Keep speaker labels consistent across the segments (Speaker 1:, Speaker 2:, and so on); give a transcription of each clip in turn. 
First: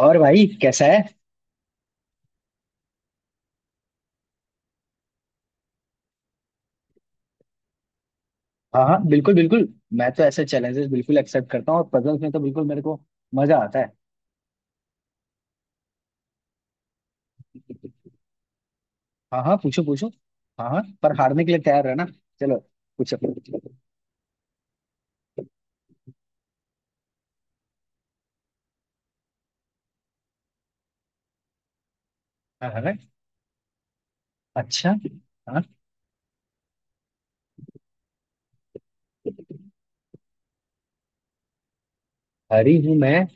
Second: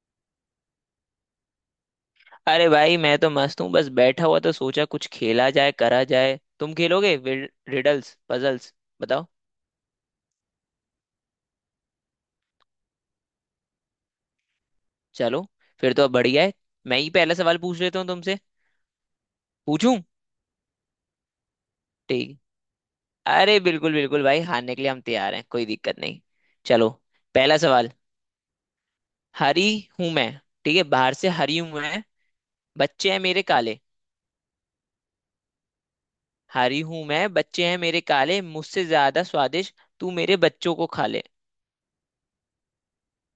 Speaker 1: और भाई कैसा है।
Speaker 2: अरे भाई मैं तो मस्त हूँ। बस बैठा हुआ तो सोचा कुछ खेला जाए, करा जाए। तुम खेलोगे रिडल्स, पजल्स?
Speaker 1: हाँ हाँ
Speaker 2: बताओ।
Speaker 1: बिल्कुल बिल्कुल। मैं तो ऐसे चैलेंजेस बिल्कुल एक्सेप्ट करता हूँ और पजल्स में तो बिल्कुल मेरे को मजा आता है।
Speaker 2: चलो, फिर तो अब बढ़िया है। मैं ही पहला सवाल पूछ लेता हूँ तुमसे।
Speaker 1: हाँ हाँ पूछो
Speaker 2: पूछूं?
Speaker 1: पूछो। हाँ हाँ पर हारने के लिए तैयार रहना।
Speaker 2: ठीक।
Speaker 1: चलो, पूछो।
Speaker 2: अरे बिल्कुल बिल्कुल भाई, हारने के लिए हम तैयार हैं, कोई दिक्कत नहीं। चलो, पहला सवाल। हरी हूं मैं। ठीक है, बाहर से हरी हूं मैं,
Speaker 1: हाँ हाँ हाँ।
Speaker 2: बच्चे हैं मेरे काले।
Speaker 1: अच्छा। हाँ,
Speaker 2: हरी हूं मैं, बच्चे हैं मेरे काले, मुझसे ज्यादा स्वादिष्ट, तू मेरे बच्चों को खा ले।
Speaker 1: हरी हूँ मैं,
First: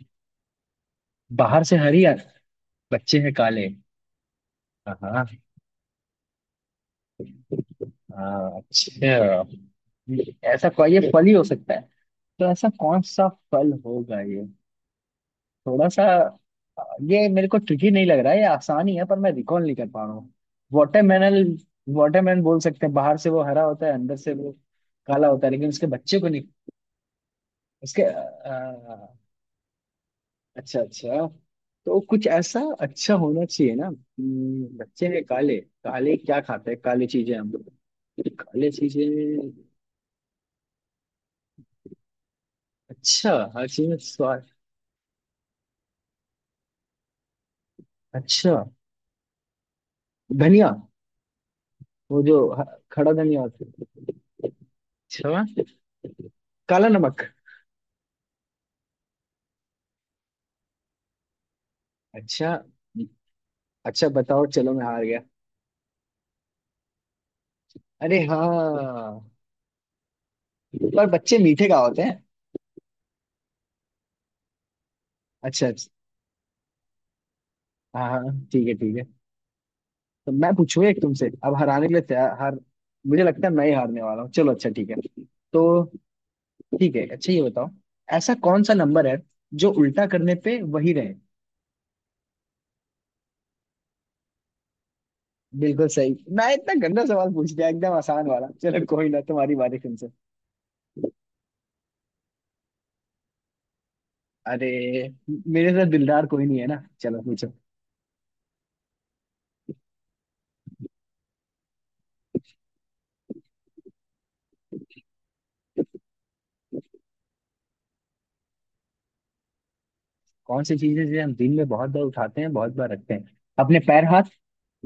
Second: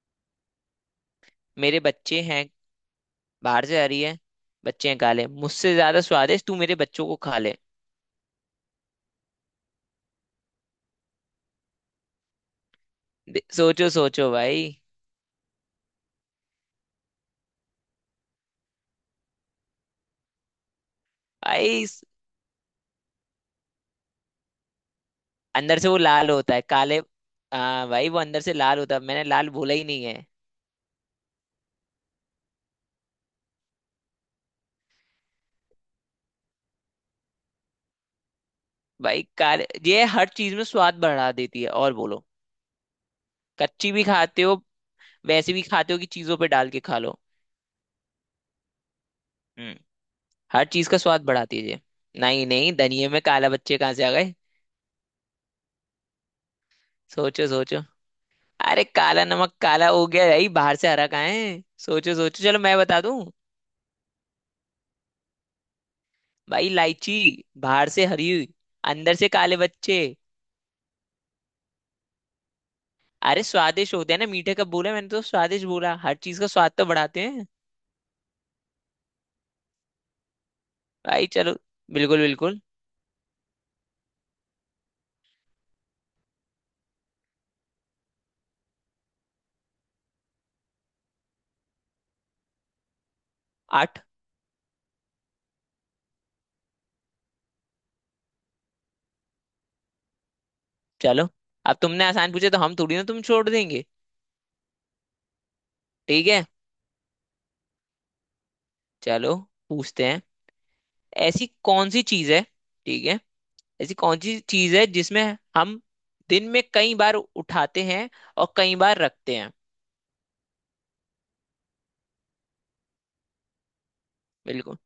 Speaker 1: बाहर से
Speaker 2: मेरे
Speaker 1: हरी
Speaker 2: बच्चे
Speaker 1: यार,
Speaker 2: हैं,
Speaker 1: बच्चे हैं
Speaker 2: बाहर
Speaker 1: काले।
Speaker 2: से आ रही है। बच्चे
Speaker 1: हाँ
Speaker 2: हैं
Speaker 1: हाँ
Speaker 2: काले, मुझसे ज्यादा स्वादिष्ट, तू मेरे बच्चों को खा ले।
Speaker 1: हाँ, अच्छा। ऐसा कोई ये फल ही हो सकता है। तो ऐसा कौन सा फल
Speaker 2: सोचो
Speaker 1: होगा
Speaker 2: सोचो
Speaker 1: ये।
Speaker 2: भाई।
Speaker 1: थोड़ा सा। अ, ये मेरे को ट्रिकी नहीं लग रहा है, ये आसान ही है, पर मैं रिकॉल नहीं कर पा रहा हूँ। वाटरमेलन।
Speaker 2: भाई स-
Speaker 1: वाटरमेलन बोल सकते हैं, बाहर से वो हरा होता है, अंदर से वो काला होता है, लेकिन
Speaker 2: अंदर
Speaker 1: उसके
Speaker 2: से वो
Speaker 1: बच्चे को
Speaker 2: लाल
Speaker 1: नहीं।
Speaker 2: होता है काले। हाँ
Speaker 1: उसके
Speaker 2: भाई वो अंदर से लाल होता है,
Speaker 1: अ,
Speaker 2: मैंने लाल बोला ही नहीं है।
Speaker 1: अच्छा अच्छा। तो कुछ ऐसा अच्छा होना चाहिए ना। बच्चे हैं काले। काले क्या खाते हैं, काली चीजें हम लोग। काले
Speaker 2: भाई
Speaker 1: चीजें।
Speaker 2: काले ये हर चीज में स्वाद बढ़ा देती है। और बोलो।
Speaker 1: अच्छा, हर चीज
Speaker 2: कच्ची
Speaker 1: में
Speaker 2: भी खाते
Speaker 1: स्वाद।
Speaker 2: हो, वैसे भी खाते हो कि चीजों पे डाल के खा लो।
Speaker 1: अच्छा।
Speaker 2: हम्म। हर
Speaker 1: धनिया।
Speaker 2: चीज का स्वाद बढ़ाती है ये।
Speaker 1: वो जो
Speaker 2: नहीं
Speaker 1: ह-
Speaker 2: नहीं धनिये
Speaker 1: खड़ा
Speaker 2: में
Speaker 1: धनिया
Speaker 2: काला
Speaker 1: होता
Speaker 2: बच्चे
Speaker 1: है।
Speaker 2: कहाँ से आ गए।
Speaker 1: अच्छा। काला नमक।
Speaker 2: सोचो सोचो। अरे काला नमक काला हो गया भाई, बाहर से हरा कहाँ है। सोचो सोचो,
Speaker 1: अच्छा,
Speaker 2: चलो मैं बता दूं।
Speaker 1: अच्छा बताओ, चलो मैं हार गया।
Speaker 2: भाई इलायची। बाहर से
Speaker 1: अरे
Speaker 2: हरी,
Speaker 1: हाँ,
Speaker 2: अंदर से काले बच्चे।
Speaker 1: पर बच्चे मीठे का होते हैं।
Speaker 2: अरे स्वादिष्ट होते हैं ना, मीठे कब बोला मैंने? तो
Speaker 1: अच्छा
Speaker 2: स्वादिष्ट
Speaker 1: अच्छा।
Speaker 2: बोला, हर चीज का स्वाद तो बढ़ाते हैं।
Speaker 1: हाँ हाँ ठीक है ठीक है। तो मैं पूछूं एक तुमसे,
Speaker 2: भाई चलो,
Speaker 1: अब हराने के लिए
Speaker 2: बिल्कुल
Speaker 1: तैयार हार।
Speaker 2: बिल्कुल
Speaker 1: मुझे लगता है मैं ही हारने वाला हूँ, चलो अच्छा ठीक है। तो ठीक है, अच्छा ये बताओ। ऐसा कौन सा नंबर है जो उल्टा करने पे वही रहे।
Speaker 2: आठ।
Speaker 1: बिल्कुल सही, मैं इतना गंदा सवाल पूछ लिया एकदम आसान वाला। चलो कोई ना, तुम्हारी बारी, तुमसे।
Speaker 2: चलो, अब तुमने आसान पूछे तो हम थोड़ी ना तुम छोड़ देंगे।
Speaker 1: अरे, मेरे साथ दिलदार
Speaker 2: ठीक है,
Speaker 1: कोई नहीं है ना। चलो पूछो।
Speaker 2: चलो पूछते हैं। ऐसी कौन सी चीज है? ठीक है, ऐसी कौन सी चीज है जिसमें हम दिन में कई बार उठाते हैं और कई बार रखते हैं?
Speaker 1: कौन सी चीज है जिसे हम दिन में बहुत बार उठाते हैं, बहुत बार रखते हैं। अपने पैर, हाथ।
Speaker 2: बिल्कुल।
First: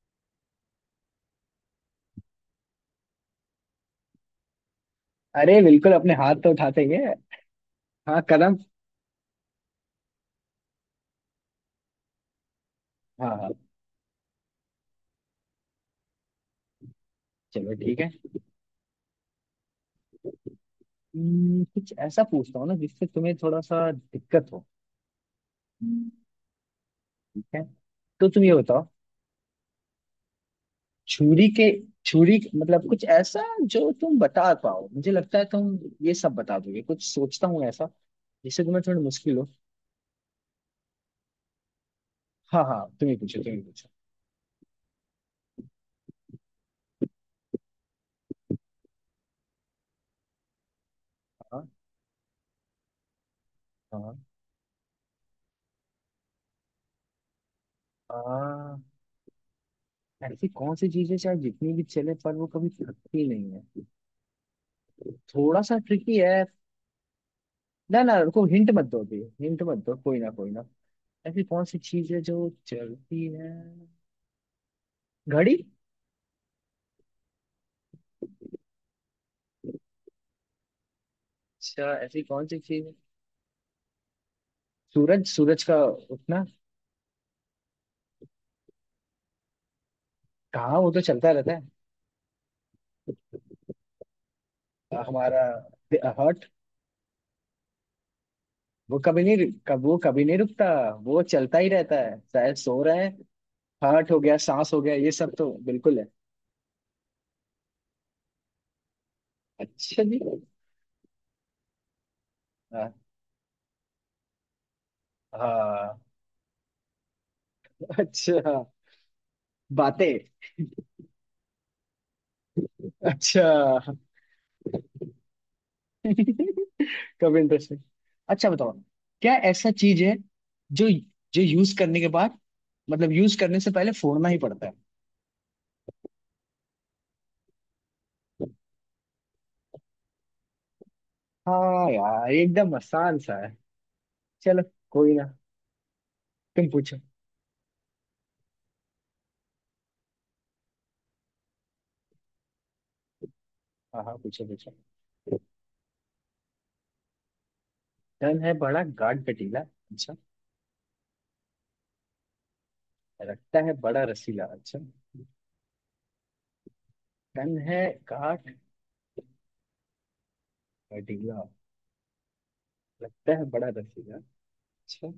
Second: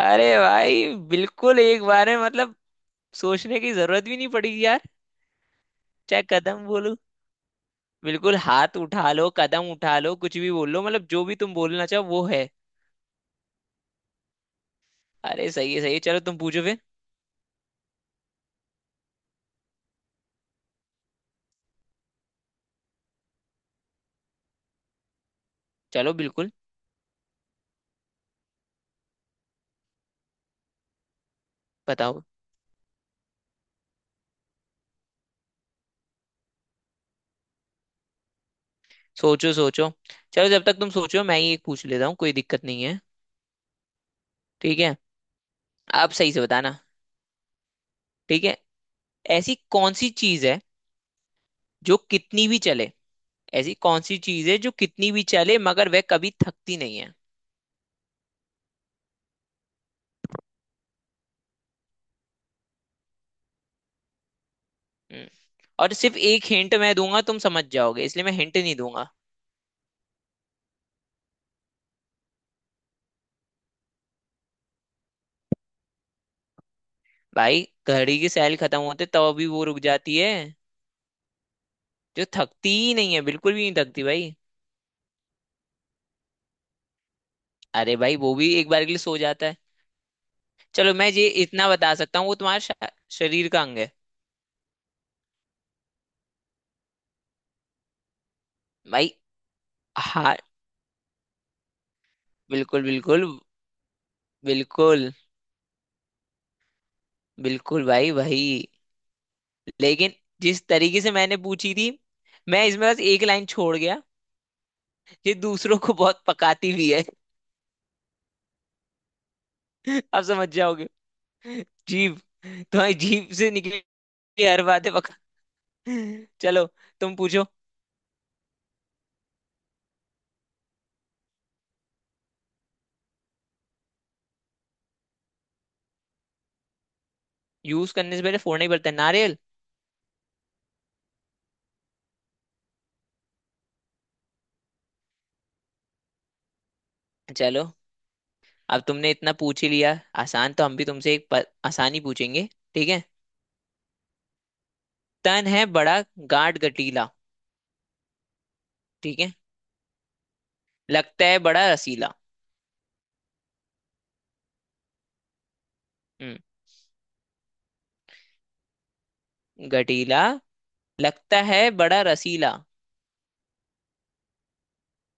Speaker 2: अरे भाई बिल्कुल एक बार है मतलब, सोचने की जरूरत भी नहीं पड़ी यार।
Speaker 1: अरे बिल्कुल अपने
Speaker 2: चाहे
Speaker 1: हाथ तो
Speaker 2: कदम
Speaker 1: उठा
Speaker 2: बोलो,
Speaker 1: देंगे। हाँ
Speaker 2: बिल्कुल
Speaker 1: कदम।
Speaker 2: हाथ उठा लो, कदम उठा लो, कुछ भी बोल लो, मतलब जो भी तुम बोलना चाहो वो है।
Speaker 1: हाँ हाँ
Speaker 2: अरे सही है सही है, चलो तुम पूछो फिर।
Speaker 1: चलो ठीक है। कुछ ऐसा पूछता हूँ ना जिससे तुम्हें थोड़ा सा दिक्कत हो। हम्म।
Speaker 2: चलो बिल्कुल।
Speaker 1: ठीक है, तो तुम ये बताओ। छुरी के,
Speaker 2: बताओ।
Speaker 1: छुरी मतलब कुछ ऐसा जो तुम बता पाओ। मुझे लगता है तुम ये सब बता दोगे, कुछ सोचता हूँ ऐसा जिससे तुम्हें थोड़ी मुश्किल हो।
Speaker 2: सोचो सोचो। चलो, जब तक तुम सोचो मैं ही एक पूछ लेता हूँ, कोई
Speaker 1: हाँ
Speaker 2: दिक्कत
Speaker 1: हाँ
Speaker 2: नहीं है।
Speaker 1: तुम ही पूछो तुम ही पूछो।
Speaker 2: ठीक है, आप सही से बताना। ठीक है, ऐसी कौन सी चीज है
Speaker 1: हाँ
Speaker 2: जो कितनी भी चले। ऐसी कौन सी
Speaker 1: हाँ
Speaker 2: चीज है जो कितनी भी चले मगर वह कभी थकती नहीं है?
Speaker 1: हाँ ऐसी कौन सी चीज है शायद जितनी भी चले पर वो कभी थकती नहीं है।
Speaker 2: हम्म।
Speaker 1: थोड़ा सा
Speaker 2: और
Speaker 1: ट्रिकी
Speaker 2: सिर्फ
Speaker 1: है।
Speaker 2: एक हिंट मैं दूंगा तुम समझ
Speaker 1: ना
Speaker 2: जाओगे,
Speaker 1: ना,
Speaker 2: इसलिए मैं
Speaker 1: रुको,
Speaker 2: हिंट
Speaker 1: हिंट
Speaker 2: नहीं
Speaker 1: मत दो,
Speaker 2: दूंगा।
Speaker 1: अभी हिंट मत दो, कोई ना कोई ना। ऐसी कौन सी चीज है जो चलती है। घड़ी।
Speaker 2: भाई घड़ी की सैल खत्म होते तब भी वो रुक जाती है।
Speaker 1: अच्छा, ऐसी
Speaker 2: जो
Speaker 1: कौन सी
Speaker 2: थकती
Speaker 1: चीज है।
Speaker 2: ही नहीं है, बिल्कुल भी नहीं थकती भाई।
Speaker 1: सूरज, सूरज का उठना।
Speaker 2: अरे भाई वो भी एक बार के लिए सो जाता है।
Speaker 1: कहाँ, वो
Speaker 2: चलो
Speaker 1: तो
Speaker 2: मैं ये
Speaker 1: चलता रहता
Speaker 2: इतना बता सकता हूँ, वो शरीर का अंग है।
Speaker 1: है हमारा। हार्ट। वो
Speaker 2: भाई
Speaker 1: कभी नहीं, कब वो कभी
Speaker 2: हाँ।
Speaker 1: नहीं रुकता, वो चलता ही रहता है, शायद सो
Speaker 2: बिल्कुल
Speaker 1: रहा है।
Speaker 2: बिल्कुल
Speaker 1: हार्ट हो गया, सांस हो गया, ये
Speaker 2: बिल्कुल।
Speaker 1: सब तो बिल्कुल है।
Speaker 2: बिल्कुल भाई भाई।
Speaker 1: अच्छा
Speaker 2: लेकिन
Speaker 1: जी।
Speaker 2: जिस तरीके से मैंने पूछी थी, मैं इसमें
Speaker 1: हाँ,
Speaker 2: बस एक लाइन छोड़ गया। ये दूसरों को
Speaker 1: हाँ,
Speaker 2: बहुत पकाती भी है।
Speaker 1: अच्छा। बातें।
Speaker 2: आप समझ जाओगे। जीभ। तुम्हारी जीभ से
Speaker 1: अच्छा।
Speaker 2: निकली हर बातें पका। चलो तुम
Speaker 1: कभी
Speaker 2: पूछो।
Speaker 1: इंटरेस्टिंग। अच्छा बताओ। क्या ऐसा चीज है जो जो यूज करने के बाद, मतलब यूज करने से पहले फोड़ना ही पड़ता है।
Speaker 2: यूज करने से पहले फोड़ना ही पड़ता है? नारियल।
Speaker 1: हाँ यार, एकदम आसान सा है। चलो, कोई ना, तुम पूछो।
Speaker 2: चलो अब तुमने इतना पूछ ही लिया, आसान तो हम भी तुमसे आसान ही पूछेंगे। ठीक है।
Speaker 1: हाँ हाँ पूछो पूछो।
Speaker 2: तन है बड़ा, गाढ़ गठीला।
Speaker 1: तन है बड़ा गाढ़
Speaker 2: ठीक है।
Speaker 1: कटीला, अच्छा।
Speaker 2: लगता है बड़ा रसीला।
Speaker 1: लगता है बड़ा रसीला, अच्छा।
Speaker 2: हम्म।
Speaker 1: तन है गाढ़
Speaker 2: गठीला,
Speaker 1: कटीला,
Speaker 2: लगता है बड़ा रसीला।
Speaker 1: लगता है बड़ा रसीला, अच्छा।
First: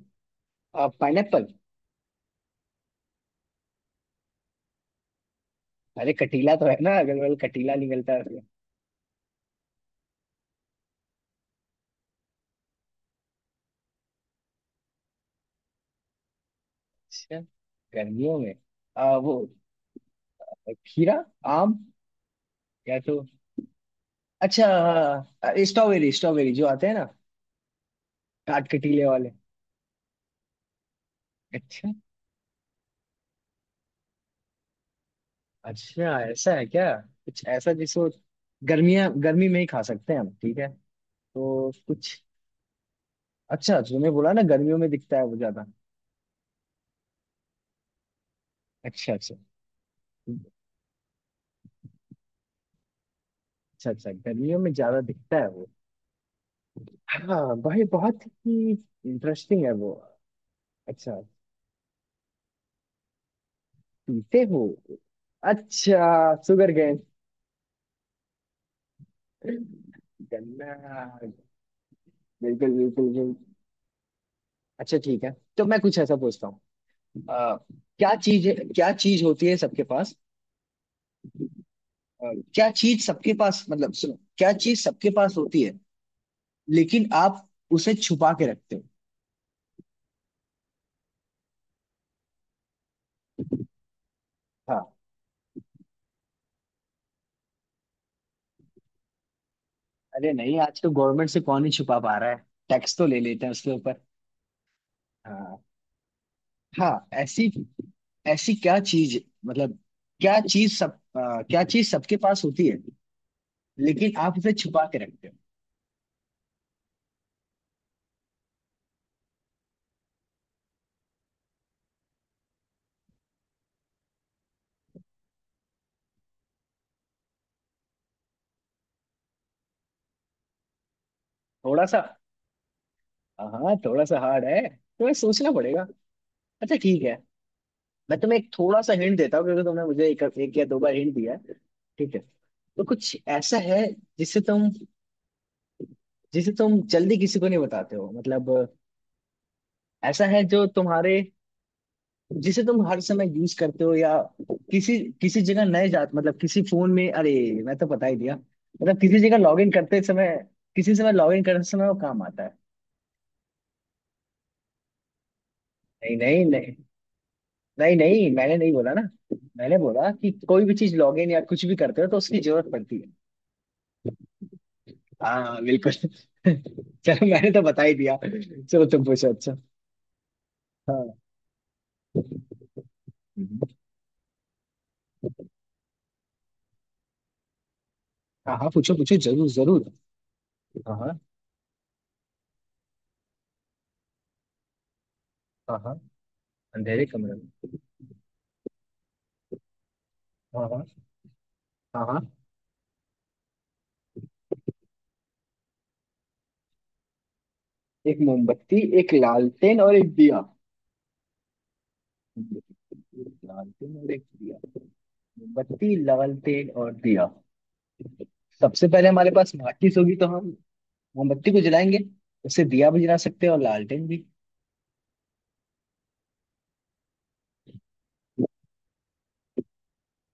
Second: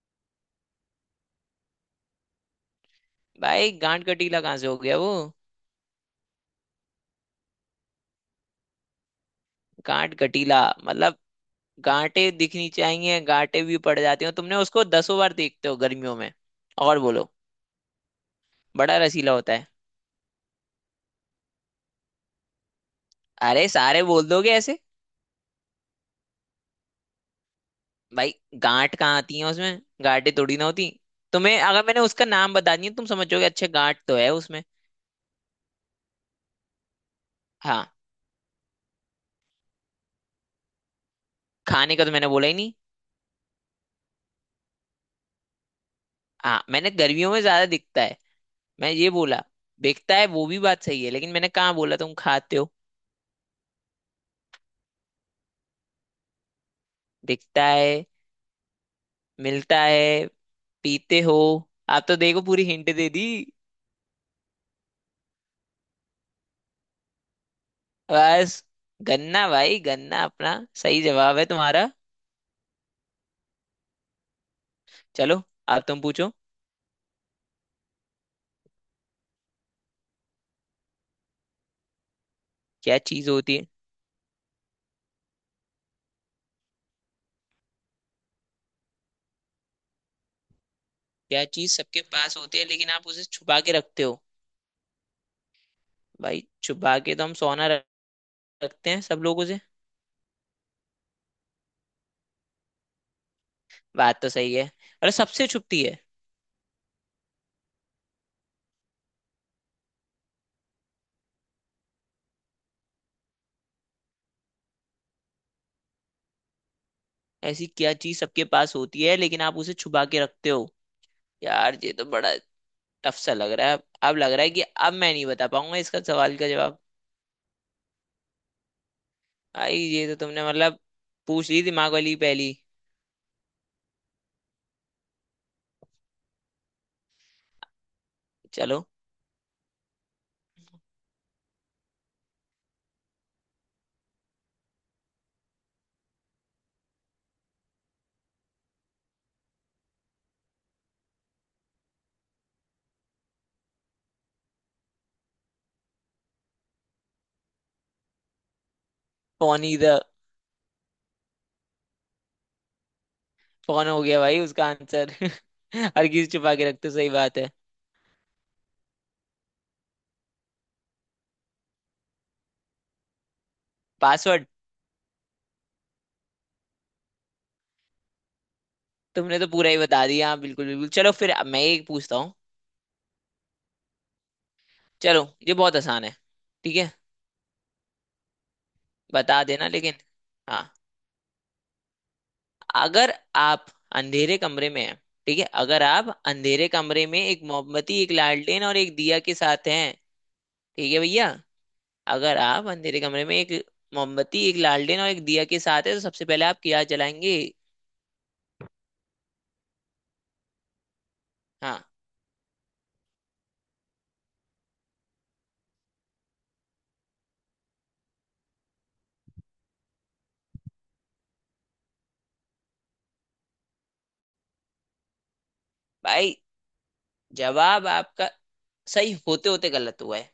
Speaker 1: पाइनएप्पल।
Speaker 2: भाई गांठ गठीला कहाँ से हो गया वो?
Speaker 1: अरे कटीला तो है ना, अगल बगल कटीला निकलता है।
Speaker 2: गांठ गठीला मतलब गांठे दिखनी चाहिए, गांठे भी पड़ जाती हो, तुमने उसको दसों बार देखते हो गर्मियों में। और बोलो।
Speaker 1: अच्छा, गर्मियों में।
Speaker 2: बड़ा
Speaker 1: आ,
Speaker 2: रसीला
Speaker 1: वो
Speaker 2: होता है।
Speaker 1: खीरा, आम, या तो।
Speaker 2: अरे सारे बोल दोगे
Speaker 1: अच्छा,
Speaker 2: ऐसे।
Speaker 1: हाँ, स्ट्रॉबेरी, स्ट्रॉबेरी जो आते हैं ना,
Speaker 2: भाई
Speaker 1: काट के
Speaker 2: गांठ
Speaker 1: टीले
Speaker 2: कहाँ
Speaker 1: वाले।
Speaker 2: आती है उसमें, गांठें थोड़ी ना होती। तुम्हें अगर
Speaker 1: अच्छा।
Speaker 2: मैंने उसका नाम बता दिया तुम समझोगे अच्छा गांठ तो है उसमें।
Speaker 1: अच्छा, ऐसा है क्या, कुछ ऐसा
Speaker 2: हाँ।
Speaker 1: जिसको गर्मियां गर्मी में ही खा सकते हैं हम, ठीक है। तो
Speaker 2: खाने का तो
Speaker 1: कुछ,
Speaker 2: मैंने बोला ही नहीं।
Speaker 1: अच्छा तुमने बोला ना गर्मियों में दिखता है वो ज्यादा।
Speaker 2: हाँ मैंने गर्मियों में ज्यादा दिखता है, मैं ये
Speaker 1: अच्छा अच्छा।
Speaker 2: बोला। दिखता है वो भी, बात सही है, लेकिन मैंने कहाँ बोला तुम खाते हो।
Speaker 1: अच्छा अच्छा, गर्मियों में ज्यादा दिखता है वो। हाँ
Speaker 2: दिखता
Speaker 1: भाई,
Speaker 2: है,
Speaker 1: बहुत ही इंटरेस्टिंग है
Speaker 2: मिलता
Speaker 1: वो।
Speaker 2: है,
Speaker 1: अच्छा।
Speaker 2: पीते हो। आप तो देखो पूरी हिंट दे दी।
Speaker 1: पीते हो। अच्छा, शुगर गेन।
Speaker 2: बस। गन्ना भाई गन्ना अपना।
Speaker 1: गन्ना।
Speaker 2: सही जवाब है तुम्हारा।
Speaker 1: बिल्कुल बिल्कुल बिल्कुल। अच्छा ठीक है,
Speaker 2: चलो
Speaker 1: तो मैं
Speaker 2: अब
Speaker 1: कुछ
Speaker 2: तुम
Speaker 1: ऐसा
Speaker 2: पूछो।
Speaker 1: पूछता हूँ। आ, क्या चीज, क्या चीज होती है सबके पास। क्या
Speaker 2: क्या
Speaker 1: चीज
Speaker 2: चीज
Speaker 1: सबके
Speaker 2: होती
Speaker 1: पास,
Speaker 2: है?
Speaker 1: मतलब सुनो, क्या चीज सबके पास होती है लेकिन आप उसे छुपा के रखते हो।
Speaker 2: क्या चीज सबके पास होती है लेकिन आप उसे छुपा के रखते हो?
Speaker 1: हाँ।
Speaker 2: भाई छुपा के तो हम रखते हैं सब लोगों से।
Speaker 1: अरे नहीं, आज तो गवर्नमेंट से कौन ही छुपा पा रहा है, टैक्स तो ले लेते हैं उसके ऊपर।
Speaker 2: बात तो सही है। अरे सबसे
Speaker 1: हाँ
Speaker 2: छुपती है।
Speaker 1: हाँ ऐसी, ऐसी क्या चीज, मतलब क्या चीज सब, क्या चीज सबके पास होती है लेकिन आप उसे छुपा के रखते हो।
Speaker 2: ऐसी क्या चीज सबके पास होती है लेकिन आप उसे छुपा के रखते हो? यार ये तो बड़ा टफ सा लग रहा है। अब लग रहा है कि अब मैं नहीं बता पाऊंगा इसका सवाल का जवाब। भाई ये तो तुमने मतलब पूछ ली
Speaker 1: थोड़ा
Speaker 2: दिमाग
Speaker 1: सा।
Speaker 2: वाली पहली।
Speaker 1: हाँ थोड़ा सा हार्ड है तो सोचना पड़ेगा। अच्छा ठीक है, मैं तुम्हें एक थोड़ा
Speaker 2: चलो,
Speaker 1: सा हिंट देता हूँ, क्योंकि तुमने मुझे एक या दो बार हिंट दिया है। ठीक है, तो कुछ ऐसा है जिसे तुम, जिसे तुम जल्दी किसी को नहीं बताते हो, मतलब ऐसा है जो तुम्हारे, जिसे तुम हर समय यूज करते हो या किसी किसी जगह, नए जात मतलब किसी फोन में, अरे मैं तो बता ही दिया, मतलब किसी जगह लॉग
Speaker 2: फोन
Speaker 1: इन
Speaker 2: ही था।
Speaker 1: करते समय, किसी समय लॉग इन करते समय वो काम आता है।
Speaker 2: फोन हो गया भाई उसका आंसर। हर
Speaker 1: नहीं
Speaker 2: चीज
Speaker 1: नहीं
Speaker 2: छुपा के
Speaker 1: नहीं
Speaker 2: रखते हो, सही बात है।
Speaker 1: नहीं नहीं मैंने नहीं बोला ना, मैंने बोला कि कोई भी चीज लॉग इन या कुछ भी करते हो तो उसकी जरूरत पड़ती है।
Speaker 2: पासवर्ड।
Speaker 1: हाँ बिल्कुल। चलो मैंने तो बता ही दिया, चलो तुम पूछो।
Speaker 2: तुमने तो
Speaker 1: अच्छा,
Speaker 2: पूरा ही बता दिया। हाँ, बिल्कुल बिल्कुल। चलो
Speaker 1: हाँ।
Speaker 2: फिर अब मैं एक पूछता हूँ।
Speaker 1: हम्म।
Speaker 2: चलो ये बहुत आसान है। ठीक है,
Speaker 1: हाँ, पूछो पूछो
Speaker 2: बता
Speaker 1: जरूर
Speaker 2: देना
Speaker 1: जरूर।
Speaker 2: लेकिन। हाँ।
Speaker 1: हाँ हाँ
Speaker 2: अगर आप अंधेरे कमरे में हैं, ठीक है,
Speaker 1: हाँ
Speaker 2: अगर
Speaker 1: हाँ,
Speaker 2: आप अंधेरे कमरे
Speaker 1: अंधेरे
Speaker 2: में
Speaker 1: कमरे
Speaker 2: एक
Speaker 1: में।
Speaker 2: मोमबत्ती, एक लालटेन और एक दिया के साथ हैं,
Speaker 1: हाँ हाँ
Speaker 2: ठीक है भैया,
Speaker 1: हाँ हाँ
Speaker 2: अगर आप अंधेरे कमरे में एक मोमबत्ती, एक लालटेन और एक दिया के साथ है तो सबसे पहले आप क्या जलाएंगे?
Speaker 1: एक मोमबत्ती, एक लालटेन और एक दिया,
Speaker 2: हाँ।
Speaker 1: एक लालटेन और एक दिया, मोमबत्ती लालटेन और दिया। सबसे पहले हमारे पास माचिस होगी, तो हम मोमबत्ती को जलाएंगे, उससे दिया भी जला सकते हैं और लालटेन भी।
Speaker 2: भाई जवाब आपका सही होते होते गलत हुआ है।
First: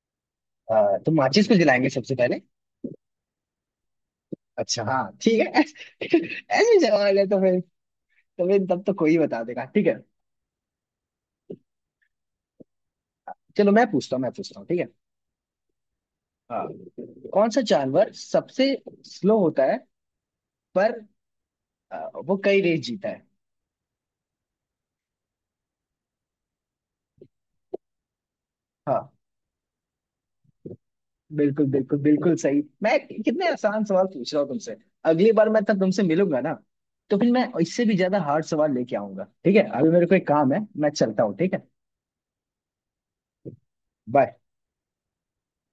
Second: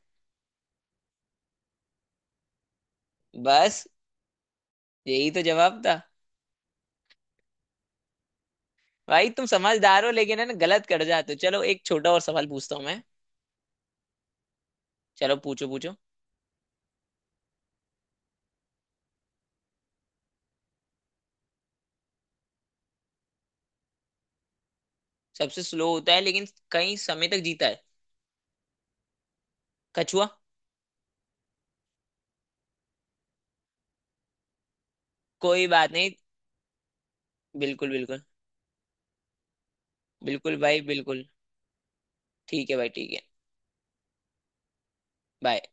Speaker 1: तो माचिस को जलाएंगे सबसे पहले।
Speaker 2: बस,
Speaker 1: अच्छा हाँ
Speaker 2: यही
Speaker 1: ठीक
Speaker 2: तो
Speaker 1: है।
Speaker 2: जवाब था।
Speaker 1: ऐसे सवाल है तो फिर, तो फिर तब तो कोई
Speaker 2: भाई
Speaker 1: बता
Speaker 2: तुम
Speaker 1: देगा, ठीक है।
Speaker 2: समझदार हो लेकिन है ना, गलत कर जाते हो। चलो एक छोटा और सवाल पूछता हूँ मैं।
Speaker 1: चलो मैं पूछता हूँ, मैं पूछता हूँ, ठीक है।
Speaker 2: चलो पूछो पूछो।
Speaker 1: हाँ, कौन सा जानवर सबसे स्लो होता है पर वो कई रेस जीता है।
Speaker 2: सबसे स्लो होता है लेकिन कई समय तक जीता है?
Speaker 1: हाँ
Speaker 2: कछुआ।
Speaker 1: बिल्कुल, बिल्कुल बिल्कुल सही, मैं कितने आसान सवाल पूछ रहा हूँ तुमसे। अगली बार मैं
Speaker 2: कोई
Speaker 1: तब
Speaker 2: बात
Speaker 1: तुमसे
Speaker 2: नहीं।
Speaker 1: मिलूंगा ना, तो फिर मैं इससे
Speaker 2: बिल्कुल
Speaker 1: भी ज्यादा
Speaker 2: बिल्कुल
Speaker 1: हार्ड सवाल लेके आऊंगा, ठीक है। अभी मेरे को एक काम
Speaker 2: बिल्कुल।
Speaker 1: है,
Speaker 2: भाई
Speaker 1: मैं चलता
Speaker 2: बिल्कुल।
Speaker 1: हूँ, ठीक है।
Speaker 2: ठीक है भाई ठीक है।
Speaker 1: बाय।
Speaker 2: बाय।